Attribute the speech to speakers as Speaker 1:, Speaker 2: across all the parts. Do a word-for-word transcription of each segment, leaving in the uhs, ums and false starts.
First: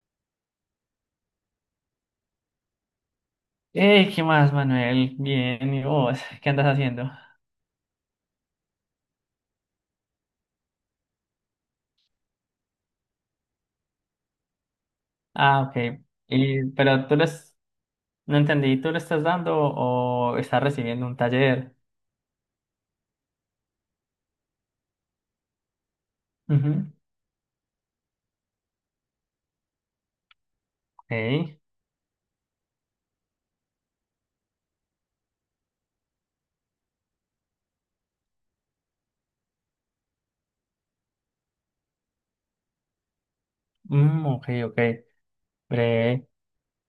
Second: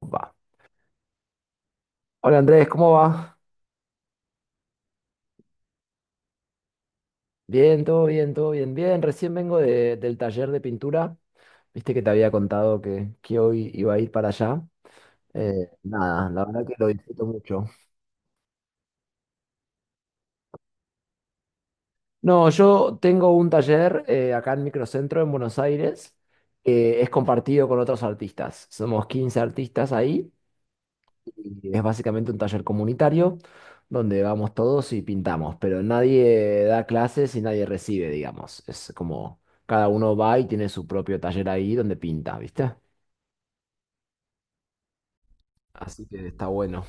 Speaker 1: Va. Hola Andrés, ¿cómo va?
Speaker 2: Eh, ¿qué más, Manuel? Bien, ¿y vos? ¿Qué andas haciendo?
Speaker 1: Bien, todo bien, todo bien, bien. Recién vengo de- del taller de pintura. Viste que te había contado que, que hoy iba a ir para allá.
Speaker 2: Ah,
Speaker 1: Eh,
Speaker 2: ok.
Speaker 1: nada, la
Speaker 2: Y,
Speaker 1: verdad que lo
Speaker 2: pero tú
Speaker 1: disfruto
Speaker 2: les...
Speaker 1: mucho.
Speaker 2: No entendí, ¿tú le estás dando o estás recibiendo un taller?
Speaker 1: No, yo tengo un taller eh, acá en Microcentro, en Buenos Aires,
Speaker 2: Ujú,
Speaker 1: que es compartido con otros artistas. Somos quince artistas ahí
Speaker 2: ok.
Speaker 1: y es básicamente un taller comunitario donde vamos todos y pintamos, pero nadie da clases y nadie recibe, digamos. Es como cada uno va y tiene su propio taller ahí donde pinta, ¿viste?
Speaker 2: Mm, ok, ok.
Speaker 1: Así que
Speaker 2: Bre.
Speaker 1: está bueno.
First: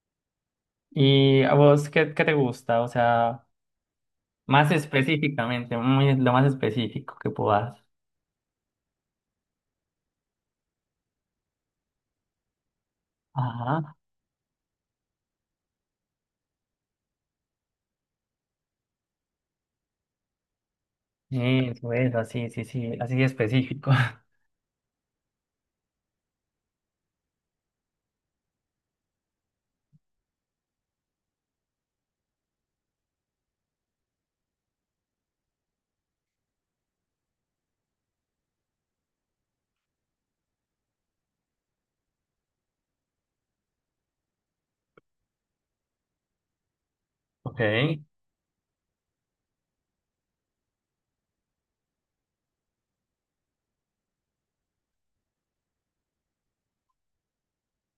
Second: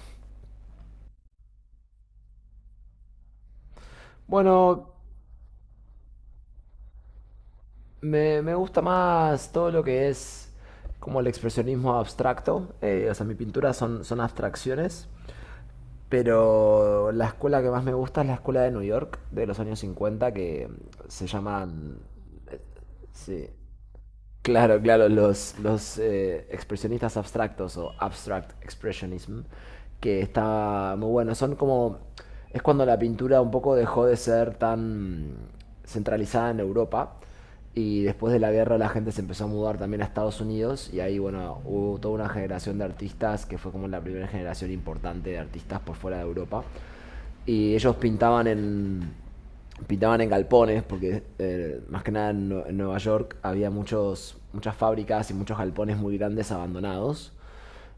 Speaker 2: ¿Y a vos qué, qué te gusta? O sea, más
Speaker 1: Bueno,
Speaker 2: específicamente, muy, lo más específico que puedas.
Speaker 1: me, me gusta más todo lo que es como el expresionismo abstracto. eh, o sea, mi pintura
Speaker 2: Ajá.
Speaker 1: son, son abstracciones. Pero la escuela que más me gusta es la escuela de New York de los años cincuenta que se
Speaker 2: Eso, eso,
Speaker 1: llaman,
Speaker 2: es, así, sí, sí, así
Speaker 1: sí.
Speaker 2: específico.
Speaker 1: Claro, claro, los, los eh, expresionistas abstractos o abstract expressionism, que está muy bueno. Son como. Es cuando la pintura un poco dejó de ser tan centralizada en Europa y después de la guerra la gente se empezó a mudar también a Estados Unidos y ahí, bueno, hubo toda una generación de artistas que fue como la primera generación importante de artistas por fuera de Europa
Speaker 2: Ok.
Speaker 1: y ellos pintaban en pintaban en galpones, porque eh, más que nada en, en Nueva York había muchos, muchas fábricas y muchos galpones muy grandes abandonados.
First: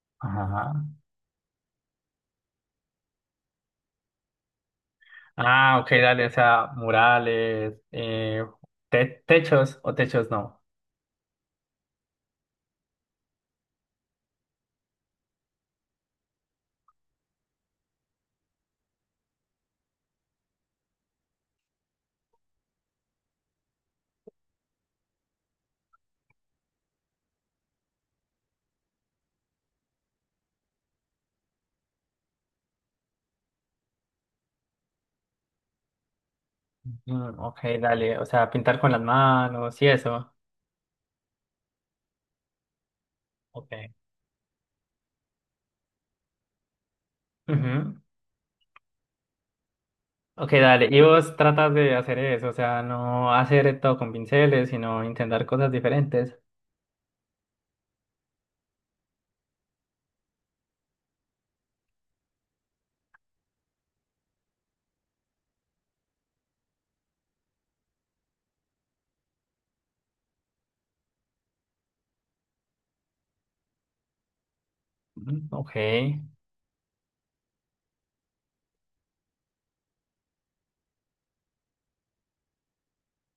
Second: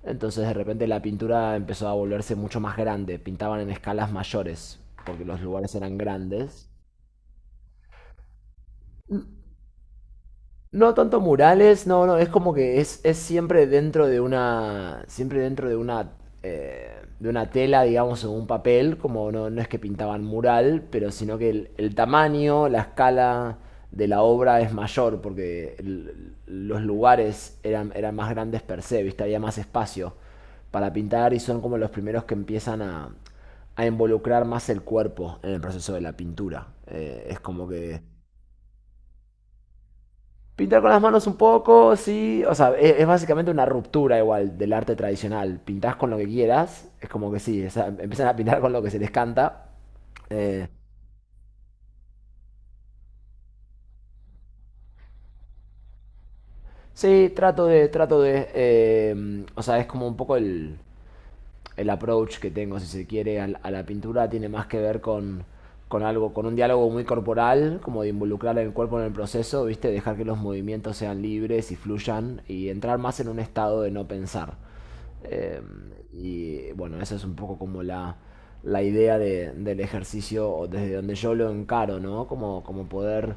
Speaker 1: Entonces de
Speaker 2: Ajá.
Speaker 1: repente la pintura empezó a volverse mucho más grande, pintaban en escalas mayores, porque los lugares
Speaker 2: Ah, ok,
Speaker 1: eran
Speaker 2: dale, o sea,
Speaker 1: grandes.
Speaker 2: murales, eh, te- techos o techos no.
Speaker 1: No tanto murales, no, no, es como que es, es siempre dentro de una, siempre dentro de una, eh, de una tela, digamos, o un papel, como no, no es que pintaban mural, pero sino que el, el tamaño, la escala de la obra es mayor, porque el- los lugares eran, eran más grandes per se, ¿viste? Había más espacio para pintar y son como los primeros que empiezan a, a involucrar más el cuerpo en el proceso de la pintura. Eh,
Speaker 2: Mm,
Speaker 1: es
Speaker 2: ok,
Speaker 1: como que
Speaker 2: dale, o sea, pintar con las manos y eso.
Speaker 1: pintar con las manos un poco, sí. O sea, es, es básicamente una
Speaker 2: Ok.
Speaker 1: ruptura igual del arte tradicional. Pintás con lo que quieras, es como que sí, es- a-
Speaker 2: Ujú.
Speaker 1: empiezan a pintar con lo que se les canta.
Speaker 2: Ok,
Speaker 1: Eh,
Speaker 2: dale, y vos tratas de hacer eso, o sea, no hacer todo con pinceles, sino intentar cosas diferentes.
Speaker 1: sí, trato de, trato de. eh, o sea, es como un poco el, el approach que tengo, si se quiere, al- a, la pintura. Tiene más que ver con, con algo, con un diálogo muy corporal, como de involucrar el cuerpo en el proceso, ¿viste? Dejar que los movimientos sean libres y fluyan y entrar más en un estado de no pensar.
Speaker 2: Mm,
Speaker 1: Eh,
Speaker 2: ok.
Speaker 1: y bueno, esa es un poco como la, la idea de- del ejercicio, o desde donde yo lo encaro, ¿no? Como, como poder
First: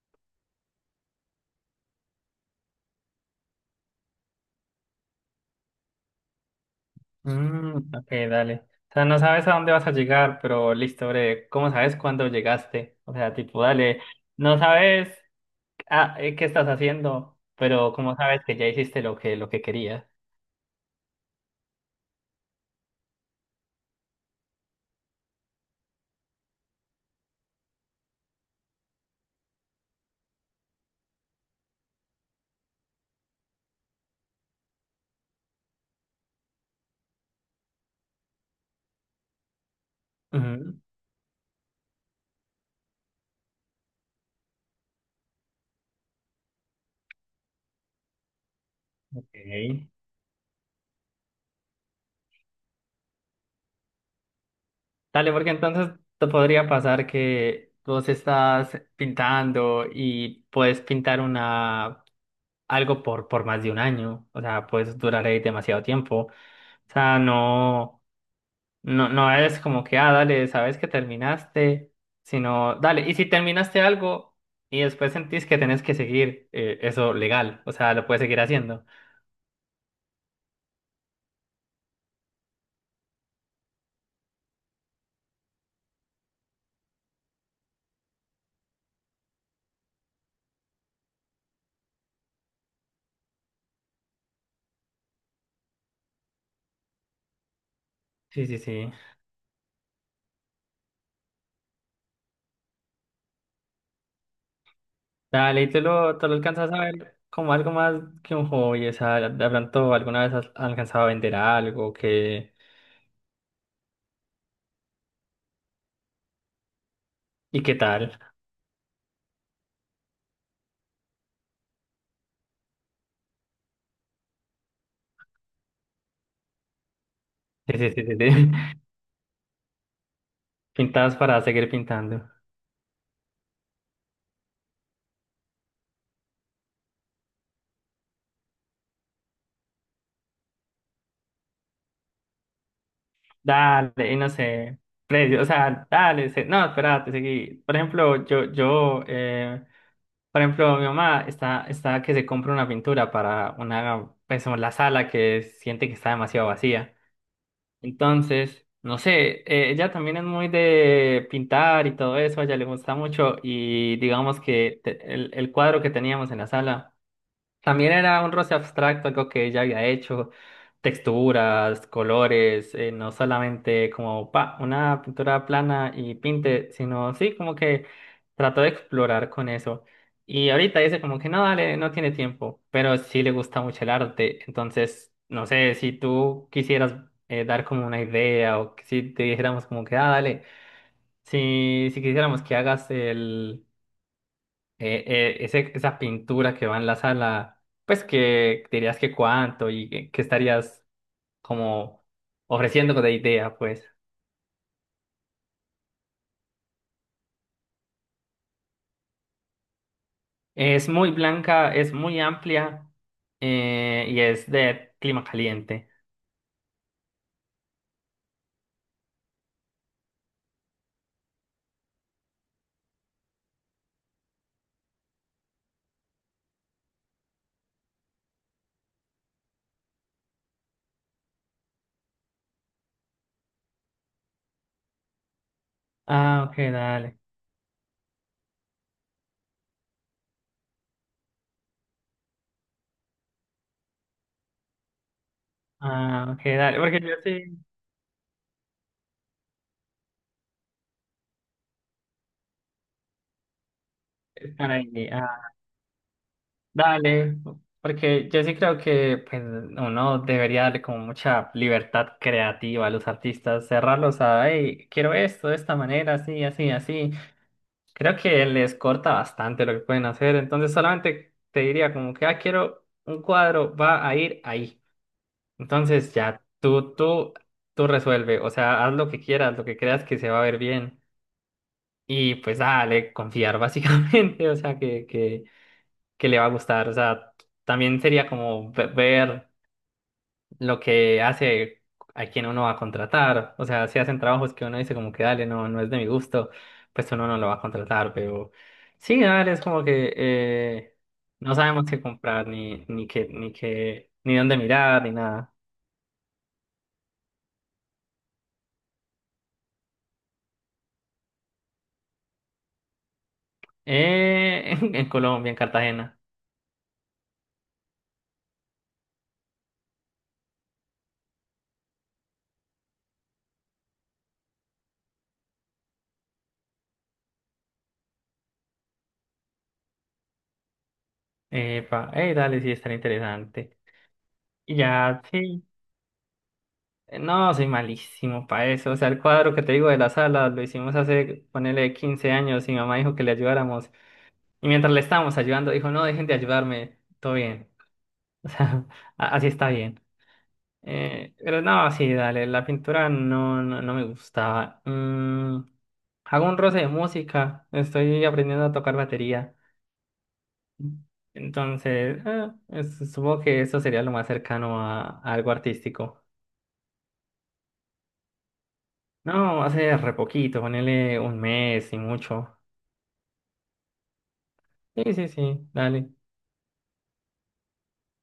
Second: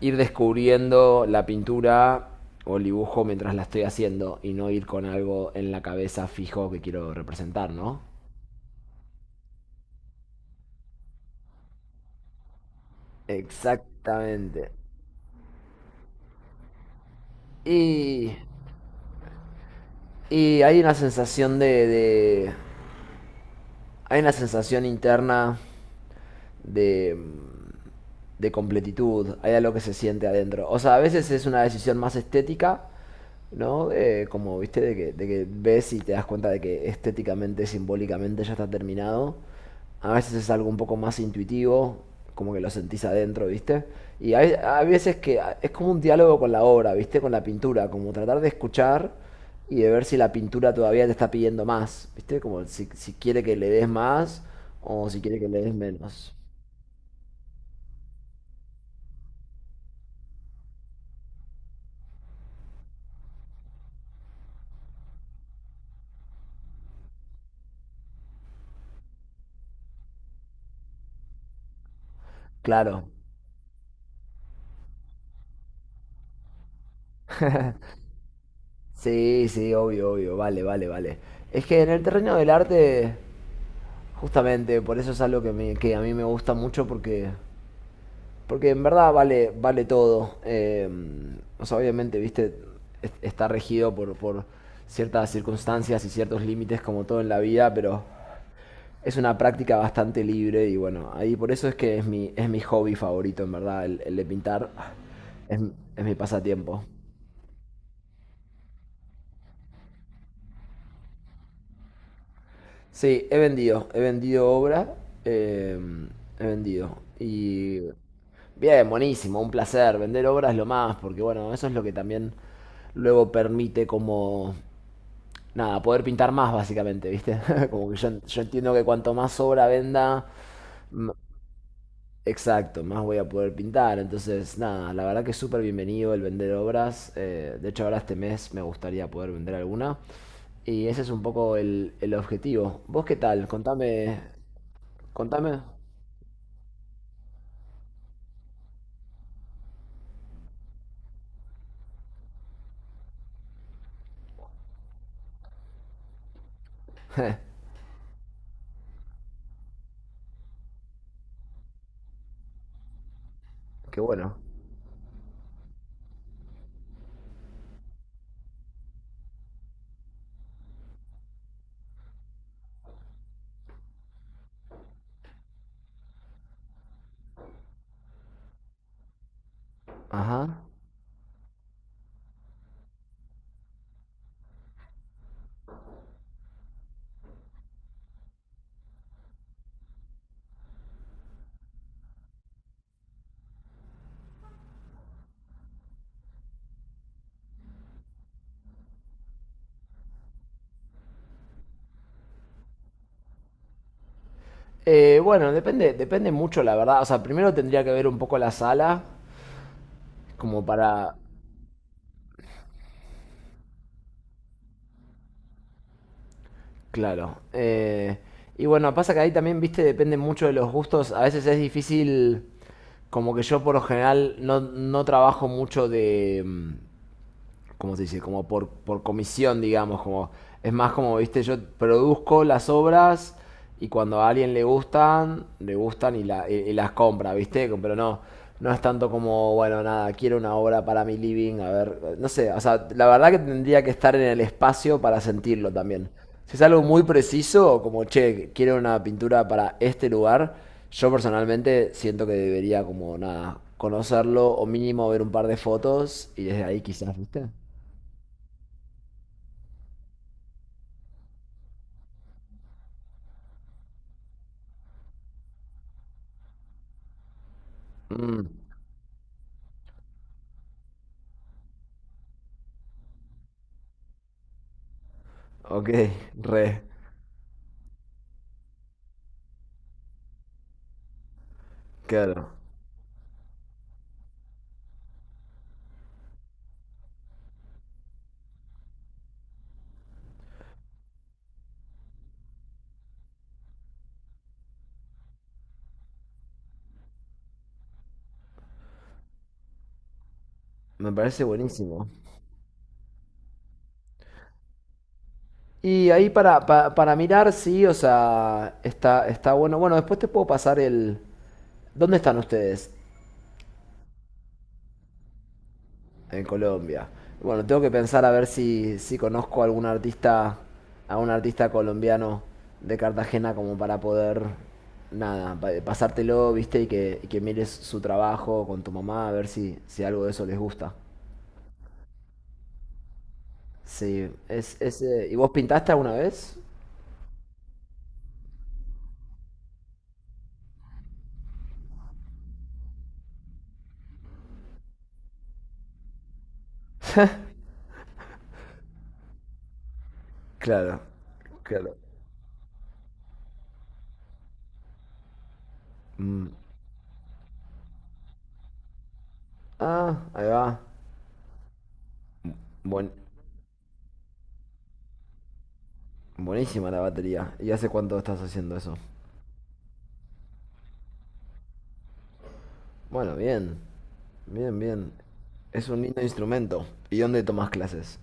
Speaker 1: ir descubriendo la pintura o el dibujo mientras la estoy haciendo y no ir con algo en la cabeza fijo que quiero representar,
Speaker 2: Mm,
Speaker 1: ¿no?
Speaker 2: ok, dale. O sea, no sabes a dónde vas a llegar, pero listo, bre, ¿cómo sabes cuándo llegaste? O sea, tipo, dale, no
Speaker 1: Exactamente.
Speaker 2: sabes. Ah, eh, ¿qué estás haciendo? Pero ¿cómo
Speaker 1: Y,
Speaker 2: sabes que ya hiciste lo que, lo que querías?
Speaker 1: y hay una sensación de, de-. Hay una sensación interna de... de completitud, hay algo que se siente adentro. O sea, a veces es una decisión más estética, ¿no? Eh, como, viste, de que, de que ves y te das cuenta de que estéticamente, simbólicamente ya está terminado. A veces es algo un
Speaker 2: Ujú,
Speaker 1: poco más intuitivo, como que lo sentís adentro, ¿viste? Y hay, hay veces que a- es como un diálogo con la obra, ¿viste? Con la pintura, como tratar de escuchar
Speaker 2: ok.
Speaker 1: y de ver si la pintura todavía te está pidiendo más, ¿viste? Como si, si quiere que le des más o si
Speaker 2: Dale,
Speaker 1: quiere que
Speaker 2: porque
Speaker 1: le des
Speaker 2: entonces te
Speaker 1: menos.
Speaker 2: podría pasar que vos estás pintando y puedes pintar una algo por, por más de un año. O sea, puedes durar ahí demasiado tiempo. O sea, no, no, no es como que, ah, dale, sabes que terminaste, sino, dale,
Speaker 1: Claro.
Speaker 2: y si terminaste algo y después sentís que tenés que seguir eh, eso legal, o sea, lo puedes seguir haciendo.
Speaker 1: Sí, sí, obvio, obvio, vale, vale, vale. Es que en el terreno del arte, justamente, por eso es algo que, me- que a mí me gusta mucho porque, porque en verdad vale, vale todo. Eh, o sea, obviamente, viste, es- está regido por, por ciertas circunstancias y ciertos límites como todo en la vida, pero
Speaker 2: Sí, sí, sí.
Speaker 1: es una práctica bastante libre y bueno, ahí por eso es que es mi, es mi hobby favorito, en verdad, el, el de pintar. Es,
Speaker 2: Dale, y tú
Speaker 1: es mi
Speaker 2: lo, tú lo alcanzas a
Speaker 1: pasatiempo.
Speaker 2: ver como algo más que un hobby, o sea, de pronto alguna vez has alcanzado a vender algo, que,
Speaker 1: Sí, he vendido, he vendido obra, eh, he vendido.
Speaker 2: ¿y qué
Speaker 1: Y
Speaker 2: tal?
Speaker 1: bien, buenísimo, un placer. Vender obra es lo más, porque bueno, eso es lo que también luego permite como, nada, poder pintar más básicamente, ¿viste?
Speaker 2: Sí,
Speaker 1: Como
Speaker 2: sí,
Speaker 1: que
Speaker 2: sí,
Speaker 1: yo,
Speaker 2: sí,
Speaker 1: en-
Speaker 2: sí.
Speaker 1: yo entiendo que cuanto más obra venda, m-
Speaker 2: Pintas para seguir pintando.
Speaker 1: exacto, más voy a poder pintar. Entonces, nada, la verdad que es súper bienvenido el vender obras. Eh, de hecho, ahora este mes me gustaría poder vender alguna. Y ese es un poco el, el objetivo. ¿Vos qué tal?
Speaker 2: Dale, y
Speaker 1: Contame.
Speaker 2: no sé, precio, o
Speaker 1: Contame.
Speaker 2: sea, dale, se- no, espérate, seguí. Por ejemplo, yo, yo, eh, por ejemplo, mi mamá está, está que se compra una pintura para una, pues, la sala que siente que está demasiado vacía. Entonces, no sé, eh, ella también es muy de pintar y todo eso, a ella le gusta mucho y
Speaker 1: Qué bueno.
Speaker 2: digamos que te- el, el cuadro que teníamos en la sala. También era un roce abstracto, algo que ella había hecho, texturas, colores, eh, no solamente como pa, una pintura plana y pinte, sino sí, como que trató de explorar con eso. Y
Speaker 1: Ajá.
Speaker 2: ahorita dice como que no, dale, no tiene tiempo, pero sí le gusta mucho el arte. Entonces, no sé, si tú quisieras eh, dar como una idea o que si te dijéramos como que, ah, dale, si, si quisiéramos que hagas el eh, eh, ese- esa pintura que va en la sala, pues que dirías que cuánto y que, que estarías como ofreciendo de idea, pues.
Speaker 1: Eh, bueno, depende, depende mucho, la verdad. O sea, primero tendría que ver un poco la sala, como
Speaker 2: Es muy
Speaker 1: para...
Speaker 2: blanca, es muy amplia eh, y es de clima caliente.
Speaker 1: Claro. Eh, y bueno, pasa que ahí también, viste, depende mucho de los gustos. A veces es difícil, como que yo por lo general no, no trabajo mucho de... mm, ¿cómo se dice? Como por, por comisión, digamos, como es más como, viste, yo produzco las obras y cuando a alguien le gustan, le gustan y,
Speaker 2: Ah,
Speaker 1: la- y-
Speaker 2: ok,
Speaker 1: y las
Speaker 2: dale.
Speaker 1: compra, viste, pero no, no es tanto como, bueno, nada, quiero una obra para mi living, a ver, no sé, o sea, la verdad que tendría que estar en el espacio para sentirlo también.
Speaker 2: Ah, ok,
Speaker 1: Si es
Speaker 2: dale.
Speaker 1: algo
Speaker 2: Porque
Speaker 1: muy
Speaker 2: yo sí
Speaker 1: preciso, como, che, quiero una pintura para este lugar, yo personalmente siento que debería como, nada, conocerlo o
Speaker 2: estar
Speaker 1: mínimo
Speaker 2: ahí.
Speaker 1: ver un
Speaker 2: Ah,
Speaker 1: par de fotos y desde ahí quizás,
Speaker 2: dale.
Speaker 1: viste.
Speaker 2: Porque yo sí creo que pues, uno debería darle como mucha libertad creativa a los artistas, cerrarlos a, hey, quiero esto de esta manera, así, así, así. Creo
Speaker 1: Mm,
Speaker 2: que les corta bastante lo que pueden hacer, entonces solamente te diría como que, ah, quiero un cuadro, va a ir ahí.
Speaker 1: ok,
Speaker 2: Entonces ya
Speaker 1: re,
Speaker 2: tú, tú, tú resuelve, o sea, haz lo que quieras, lo que creas que se va a ver bien y
Speaker 1: claro.
Speaker 2: pues dale, confiar básicamente, o sea, que, que, que le va a gustar, o sea, también sería como ve- ver lo que hace a quien uno va a contratar. O sea, si hacen trabajos que uno dice como que dale, no, no es de mi gusto, pues uno no lo va a contratar, pero sí, dale, es como que eh,
Speaker 1: Me parece
Speaker 2: no sabemos qué
Speaker 1: buenísimo.
Speaker 2: comprar, ni, ni qué, ni qué, ni dónde mirar, ni nada.
Speaker 1: Y ahí para, pa- para mirar, sí, o sea, está, está bueno. Bueno, después te puedo pasar el... ¿Dónde están ustedes?
Speaker 2: Eh, en, en Colombia, en Cartagena.
Speaker 1: En Colombia. Bueno, tengo que pensar a ver si, si conozco a algún artista, a un artista colombiano de Cartagena como para poder, nada, pa- pasártelo, viste, y que, y que mires su trabajo con tu mamá, a ver si, si algo de eso les gusta.
Speaker 2: Epa, eh, dale, sí, tan interesante.
Speaker 1: Sí, es,
Speaker 2: Y
Speaker 1: es,
Speaker 2: ya,
Speaker 1: eh, ¿y vos
Speaker 2: sí.
Speaker 1: pintaste alguna vez?
Speaker 2: Eh, no, soy malísimo para eso. O sea, el cuadro que te digo de la sala lo hicimos hace, ponele, quince años y mi mamá dijo que le ayudáramos. Y mientras le estábamos ayudando, dijo, no, dejen de ayudarme, todo bien. O sea, a- así está bien.
Speaker 1: Claro,
Speaker 2: Eh, pero no,
Speaker 1: claro.
Speaker 2: sí, dale, la pintura no, no, no me gustaba. Mm, hago
Speaker 1: Mm.
Speaker 2: un roce de música, estoy aprendiendo a tocar batería.
Speaker 1: Ah, ahí va.
Speaker 2: Entonces, eh, es-
Speaker 1: Buen-
Speaker 2: supongo que eso sería lo más cercano a, a algo artístico.
Speaker 1: Buenísima la batería. ¿Y hace cuánto estás haciendo eso?
Speaker 2: No, hace re poquito, ponele un mes y mucho.
Speaker 1: Bueno, bien. Bien,
Speaker 2: Sí,
Speaker 1: bien.
Speaker 2: sí, sí,
Speaker 1: Es un
Speaker 2: dale.
Speaker 1: lindo instrumento. ¿Y dónde tomas clases?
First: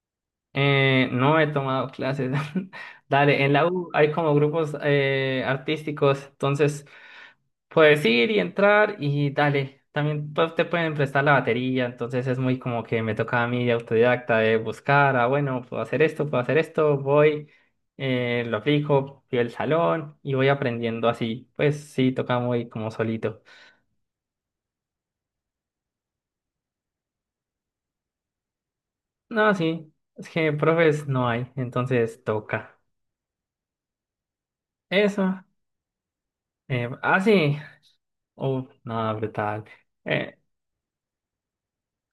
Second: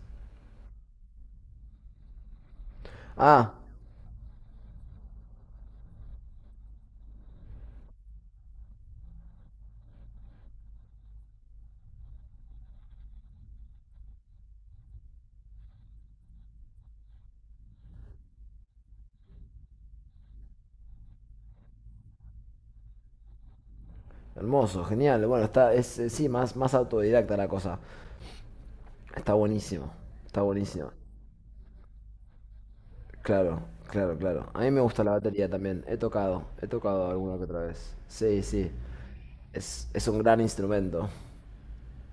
Speaker 2: Eh, no he tomado clases. Dale,
Speaker 1: Ah,
Speaker 2: en la U hay como grupos eh, artísticos, entonces puedes ir y entrar y dale. También pues, te pueden prestar la batería, entonces es muy como que me toca a mí de autodidacta de buscar, ah, bueno, puedo hacer esto, puedo hacer esto, voy, eh, lo aplico, pido el salón y voy aprendiendo así. Pues sí, toca muy como solito.
Speaker 1: hermoso, genial. Bueno, está, es, eh, sí, más, más autodidacta la cosa. Está
Speaker 2: No, sí,
Speaker 1: buenísimo.
Speaker 2: es
Speaker 1: Está
Speaker 2: que
Speaker 1: buenísimo.
Speaker 2: profes no hay, entonces toca.
Speaker 1: Claro, claro, claro. A mí me gusta la
Speaker 2: Eso.
Speaker 1: batería también. He tocado, he
Speaker 2: Eh,
Speaker 1: tocado
Speaker 2: ah,
Speaker 1: alguna que
Speaker 2: sí.
Speaker 1: otra vez. Sí,
Speaker 2: Uf,
Speaker 1: sí.
Speaker 2: no, brutal.
Speaker 1: Es, es un
Speaker 2: Eh,
Speaker 1: gran instrumento.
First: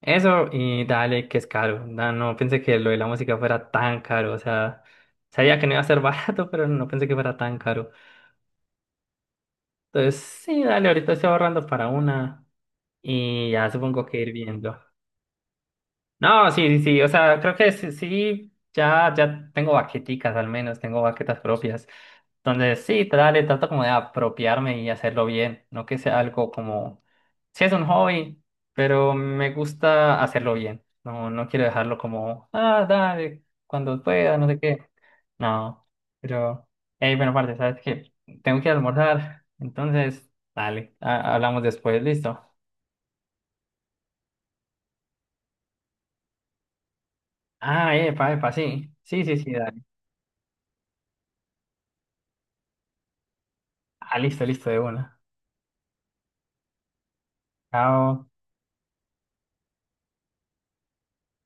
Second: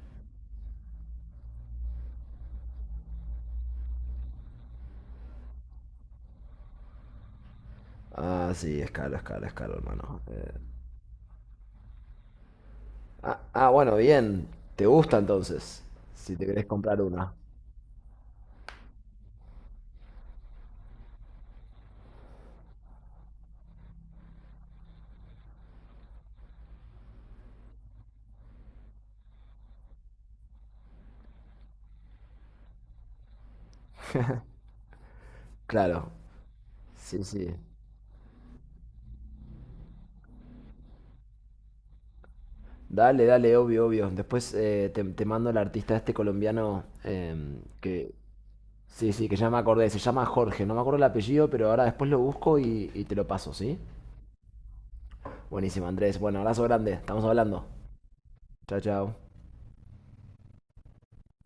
Speaker 2: eso y dale, que es caro. No, no pensé que lo de la música fuera tan caro. O sea, sabía que no iba a ser barato, pero no pensé que fuera tan caro.
Speaker 1: Ah, sí, es caro, es caro, es caro, hermano.
Speaker 2: Entonces,
Speaker 1: Eh,
Speaker 2: sí, dale, ahorita estoy ahorrando para una
Speaker 1: Ah,
Speaker 2: y ya
Speaker 1: ah, bueno,
Speaker 2: supongo que ir
Speaker 1: bien.
Speaker 2: viendo.
Speaker 1: ¿Te gusta entonces? Si te
Speaker 2: No,
Speaker 1: querés
Speaker 2: sí, sí,
Speaker 1: comprar
Speaker 2: sí. O
Speaker 1: una.
Speaker 2: sea, creo que sí, sí, ya, ya tengo baqueticas al menos, tengo baquetas propias. Entonces, sí, dale, trato como de apropiarme y hacerlo bien, no que sea algo como, sí es un hobby, pero me gusta hacerlo bien, no, no quiero dejarlo como, ah, dale, cuando pueda, no sé qué, no,
Speaker 1: Claro.
Speaker 2: pero, hey,
Speaker 1: Sí,
Speaker 2: bueno,
Speaker 1: sí.
Speaker 2: parte, ¿sabes qué? Tengo que ir a almorzar, entonces, dale, a- hablamos después, listo.
Speaker 1: Dale, dale, obvio, obvio. Después eh, te, te mando el artista este colombiano em,
Speaker 2: Ah,
Speaker 1: que...
Speaker 2: epa, epa, sí,
Speaker 1: Sí,
Speaker 2: sí,
Speaker 1: sí, que
Speaker 2: sí,
Speaker 1: ya
Speaker 2: sí,
Speaker 1: me
Speaker 2: dale,
Speaker 1: acordé. Se llama Jorge. No me acuerdo el apellido, pero ahora después lo busco y, y te lo paso, ¿sí?
Speaker 2: ah, listo, listo, de una,
Speaker 1: Buenísimo, Andrés. Bueno, abrazo grande. Estamos hablando.
Speaker 2: chao.
Speaker 1: Chao, chao.